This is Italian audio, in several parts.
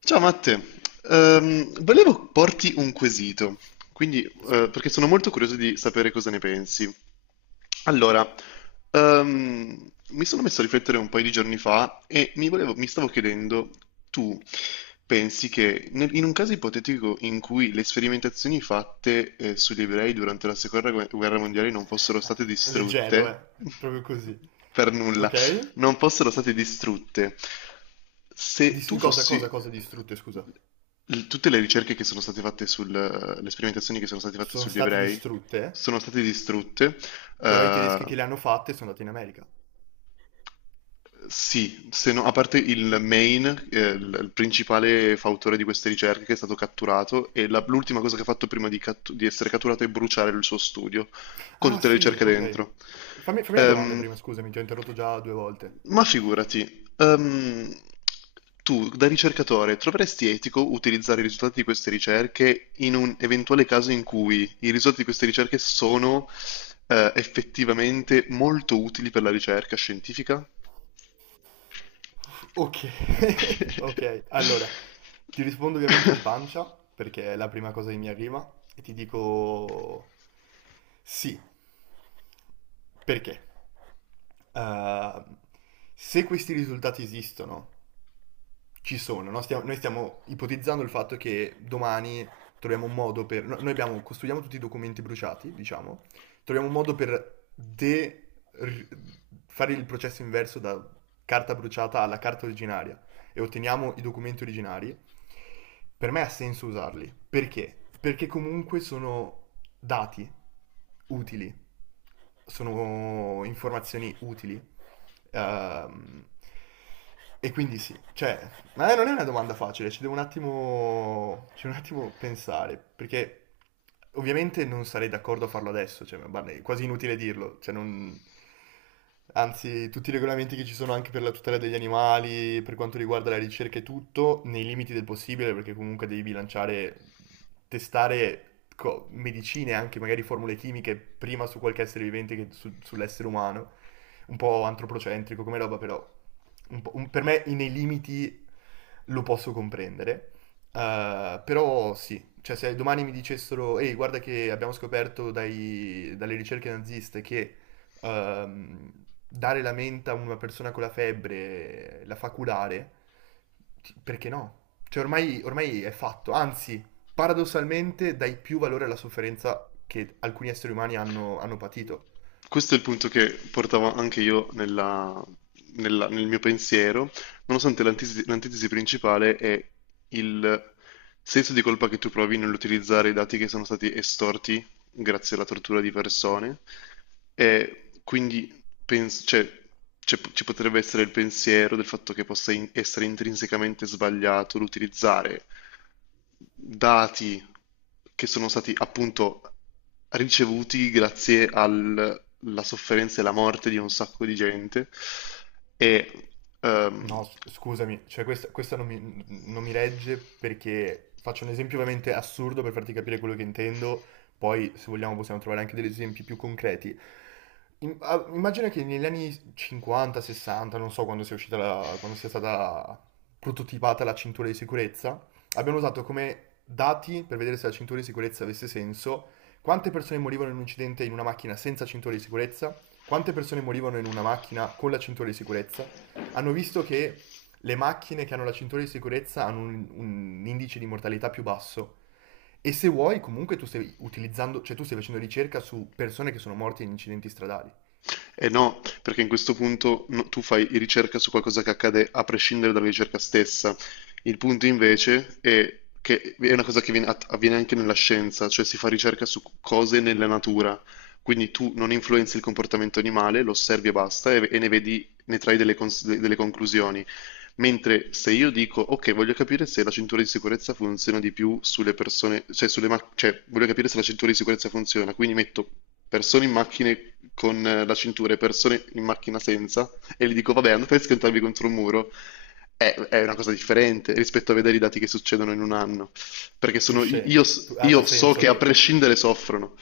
Ciao Matte, volevo porti un quesito, quindi, perché sono molto curioso di sapere cosa ne pensi. Allora, mi sono messo a riflettere un paio di giorni fa e mi stavo chiedendo, tu pensi che in un caso ipotetico in cui le sperimentazioni fatte, sugli ebrei durante la seconda guerra mondiale non fossero state Leggero, eh. distrutte Proprio così. per nulla, Ok? non fossero state distrutte. Se tu In cosa, cosa, fossi... cosa distrutte, scusa? Tutte le ricerche che sono state fatte sul... le sperimentazioni che sono state fatte Sono sugli state ebrei distrutte, sono state distrutte però i tedeschi che eh, le hanno fatte sono andati in America. sì, se no- a parte il main, il principale fautore di queste ricerche che è stato catturato, e l'ultima cosa che ha fatto prima di, di essere catturato è bruciare il suo studio, con Ah, tutte le sì, ricerche ok. dentro. Fammi la domanda Ehm, prima, scusami, ti ho interrotto già due volte. ma figurati, tu da ricercatore troveresti etico utilizzare i risultati di queste ricerche in un eventuale caso in cui i risultati di queste ricerche sono, effettivamente molto utili per la ricerca scientifica? Ok, ok, allora, ti rispondo ovviamente di pancia, perché è la prima cosa che mi arriva, e ti dico sì, perché? Eh, se questi risultati esistono ci sono, no? Noi stiamo ipotizzando il fatto che domani troviamo un modo per... noi abbiamo, costruiamo tutti i documenti bruciati, diciamo, troviamo un modo per fare il processo inverso da carta bruciata alla carta originaria e otteniamo i documenti originari. Per me ha senso usarli. Perché? Perché comunque sono dati utili, sono informazioni utili. Ehm, e quindi sì, cioè, ma non è una domanda facile, ci devo un attimo, ci devo un attimo pensare, perché ovviamente non sarei d'accordo a farlo adesso, cioè, ma guarda, è quasi inutile dirlo, cioè non... Anzi, tutti i regolamenti che ci sono anche per la tutela degli animali, per quanto riguarda la ricerca e tutto, nei limiti del possibile, perché comunque devi bilanciare testare medicine, anche magari formule chimiche, prima su qualche essere vivente che sull'essere umano. Un po' antropocentrico come roba, però per me nei limiti lo posso comprendere. Però sì, cioè se domani mi dicessero, ehi, guarda che abbiamo scoperto dalle ricerche naziste che ehm, dare la menta a una persona con la febbre la fa curare, perché no? Cioè ormai, ormai è fatto, anzi, paradossalmente dai più valore alla sofferenza che alcuni esseri umani hanno, hanno patito. Questo è il punto che portavo anche io nel mio pensiero, nonostante l'antitesi principale è il senso di colpa che tu provi nell'utilizzare i dati che sono stati estorti grazie alla tortura di persone, e quindi cioè, ci potrebbe essere il pensiero del fatto che possa essere intrinsecamente sbagliato l'utilizzare dati che sono stati appunto ricevuti grazie alla sofferenza e alla morte di un sacco di gente e ehm, No, scusami, cioè questa non mi, non mi regge perché faccio un esempio ovviamente assurdo per farti capire quello che intendo, poi se vogliamo possiamo trovare anche degli esempi più concreti. Immagina che negli anni 50, 60, non so quando sia uscita quando sia stata prototipata la cintura di sicurezza, abbiamo usato come dati per vedere se la cintura di sicurezza avesse senso, quante persone morivano in un incidente in una macchina senza cintura di sicurezza, quante persone morivano in una macchina con la cintura di sicurezza. Hanno visto che le macchine che hanno la cintura di sicurezza hanno un indice di mortalità più basso. E se vuoi, comunque tu stai utilizzando, cioè tu stai facendo ricerca su persone che sono morte in incidenti stradali. e no, perché in questo punto no, tu fai ricerca su qualcosa che accade a prescindere dalla ricerca stessa. Il punto invece è che è una cosa che avviene anche nella scienza, cioè si fa ricerca su cose nella natura. Quindi tu non influenzi il comportamento animale, lo osservi e basta, e ne vedi, ne trai delle conclusioni. Mentre se io dico, ok, voglio capire se la cintura di sicurezza funziona di più sulle persone, cioè sulle macchine, cioè voglio capire se la cintura di sicurezza funziona, quindi metto persone in macchine con la cintura e persone in macchina senza, e gli dico, vabbè, andate a schiantarvi contro un muro, è una cosa differente rispetto a vedere i dati che succedono in un anno, perché sono, Ha, ha io so senso che a che... prescindere soffrono.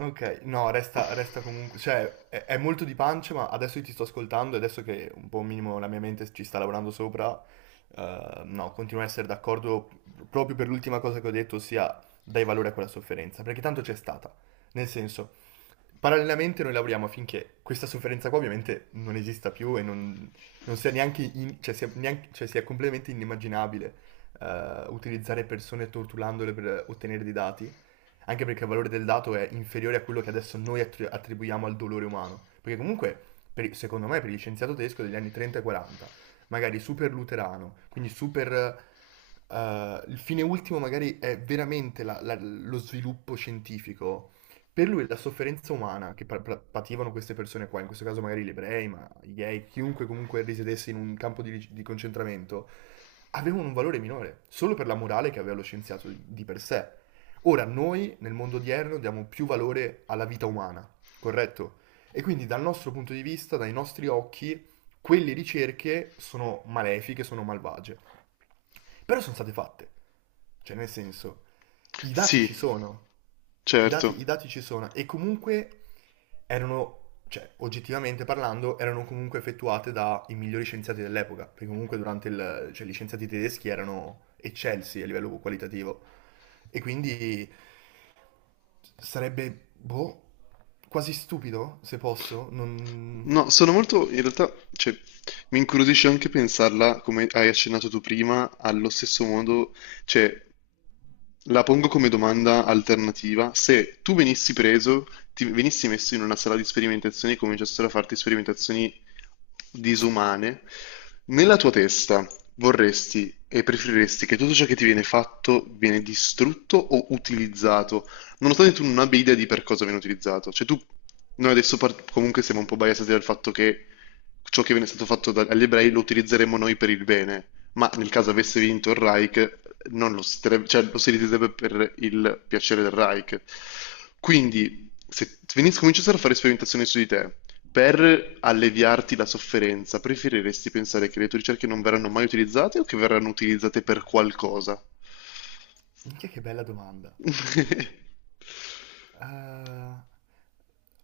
Ok, no, resta, resta comunque, cioè è molto di pancia, ma adesso io ti sto ascoltando e adesso che un po' un minimo la mia mente ci sta lavorando sopra, no, continuo a essere d'accordo proprio per l'ultima cosa che ho detto, ossia dai valore a quella sofferenza, perché tanto c'è stata. Nel senso, parallelamente noi lavoriamo affinché questa sofferenza qua ovviamente non esista più e non, non sia neanche, cioè sia, cioè sia completamente inimmaginabile utilizzare persone torturandole per ottenere dei dati, anche perché il valore del dato è inferiore a quello che adesso noi attribuiamo al dolore umano, perché comunque, secondo me, per gli scienziato tedesco degli anni 30 e 40, magari super luterano, quindi super... il fine ultimo magari è veramente lo sviluppo scientifico, per lui la sofferenza umana che pativano queste persone qua, in questo caso magari gli ebrei, ma i gay, chiunque comunque risiedesse in un campo di concentramento, avevano un valore minore, solo per la morale che aveva lo scienziato di per sé. Ora noi nel mondo odierno diamo più valore alla vita umana, corretto? E quindi dal nostro punto di vista, dai nostri occhi, quelle ricerche sono malefiche, sono malvagie. Però sono state fatte. Cioè, nel senso, i dati Sì, ci sono. Certo. I dati ci sono. E comunque erano, cioè, oggettivamente parlando, erano comunque effettuate dai migliori scienziati dell'epoca. Perché comunque durante il... Cioè, gli scienziati tedeschi erano eccelsi a livello qualitativo. E quindi sarebbe, boh, quasi stupido, se posso, non... No, sono molto, in realtà, cioè, mi incuriosisce anche pensarla, come hai accennato tu prima, allo stesso modo, cioè, la pongo come domanda alternativa: se tu venissi preso, ti venissi messo in una sala di sperimentazioni e cominciassero a farti sperimentazioni disumane, nella tua testa vorresti e preferiresti che tutto ciò che ti viene fatto viene distrutto o utilizzato, nonostante tu non abbia idea di per cosa viene utilizzato. Cioè tu, noi adesso comunque siamo un po' biasati dal fatto che ciò che viene stato fatto agli ebrei lo utilizzeremo noi per il bene, ma nel caso avesse vinto il Reich, non lo cioè, lo si riderebbe per il piacere del Reich. Quindi, se cominciassero a fare sperimentazioni su di te, per alleviarti la sofferenza, preferiresti pensare che le tue ricerche non verranno mai utilizzate o che verranno utilizzate per qualcosa? Minchia che bella domanda. Eh,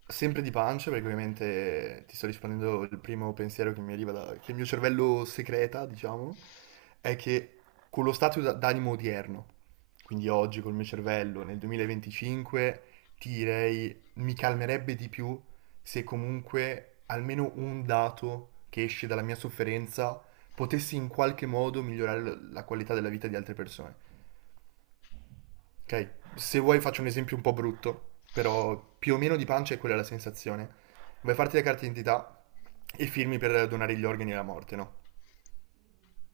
sempre di pancia, perché ovviamente ti sto rispondendo il primo pensiero che mi arriva da, che il mio cervello secreta, diciamo, è che con lo stato d'animo odierno, quindi oggi col mio cervello nel 2025, ti direi mi calmerebbe di più se comunque almeno un dato che esce dalla mia sofferenza potessi in qualche modo migliorare la qualità della vita di altre persone. Ok, se vuoi faccio un esempio un po' brutto, però più o meno di pancia è quella la sensazione. Vuoi farti la carta d'identità e firmi per donare gli organi alla morte, no?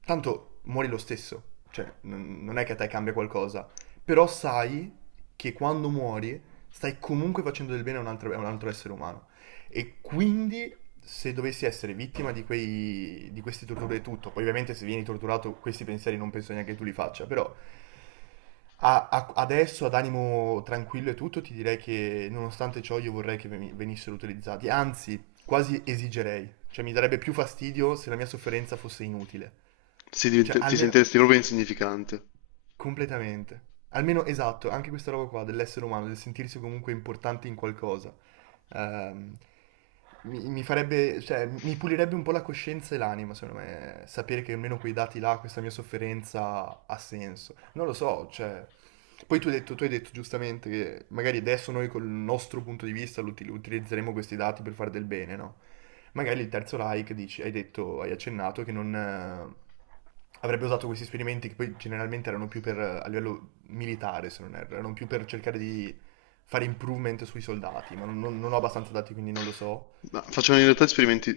Tanto muori lo stesso, cioè non è che a te cambia qualcosa, però sai che quando muori stai comunque facendo del bene a un altro essere umano. E quindi se dovessi essere vittima di, quei, di queste torture e tutto, poi ovviamente se vieni torturato questi pensieri non penso neanche tu li faccia, però adesso ad animo tranquillo e tutto ti direi che nonostante ciò io vorrei che venissero utilizzati, anzi quasi esigerei. Cioè, mi darebbe più fastidio se la mia sofferenza fosse inutile. Cioè, Ti almeno sentiresti proprio insignificante. completamente. Almeno esatto, anche questa roba qua dell'essere umano, del sentirsi comunque importante in qualcosa. Ehm, Mi, mi farebbe, cioè, mi pulirebbe un po' la coscienza e l'anima, secondo me, sapere che almeno quei dati là, questa mia sofferenza ha senso. Non lo so, cioè, poi tu hai detto giustamente che magari adesso noi col nostro punto di vista utilizzeremo questi dati per fare del bene, no? Magari il terzo like, dici, hai detto, hai accennato che non avrebbe usato questi esperimenti che poi generalmente erano più per, a livello militare, se non erro, erano più per cercare di fare improvement sui soldati, ma non, non ho abbastanza dati quindi non lo so. Ma facevano in realtà esperimenti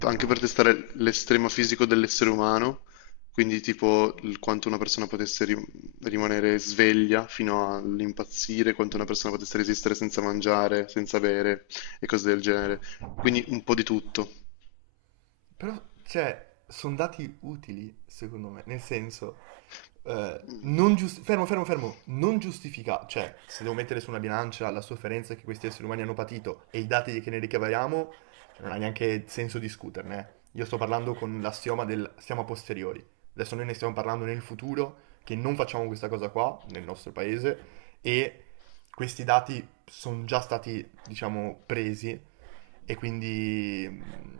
anche per testare l'estremo fisico dell'essere umano, quindi tipo quanto una persona potesse rimanere sveglia fino all'impazzire, quanto una persona potesse resistere senza mangiare, senza bere e cose del genere. Quindi un po' di tutto. Però, cioè, sono dati utili, secondo me, nel senso, non Mm. Fermo, fermo, fermo, non giustifica, cioè, se devo mettere su una bilancia la sofferenza che questi esseri umani hanno patito e i dati che ne ricaviamo, cioè, non ha neanche senso discuterne. Eh. Io sto parlando con l'assioma del siamo a posteriori. Adesso noi ne stiamo parlando nel futuro, che non facciamo questa cosa qua, nel nostro paese, e questi dati sono già stati, diciamo, presi e quindi... mm,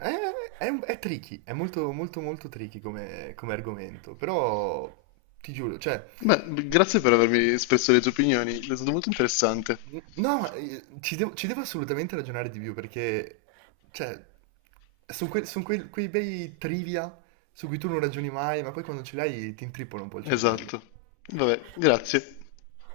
eh, è, è tricky, è molto molto molto tricky come, come argomento, però ti giuro, cioè, Beh, grazie per avermi espresso le tue opinioni, è stato molto interessante. no, ci devo assolutamente ragionare di più perché, cioè, sono quei bei trivia su cui tu non ragioni mai, ma poi quando ce l'hai ti intrippola un po' il cervello. Esatto. Vabbè, grazie.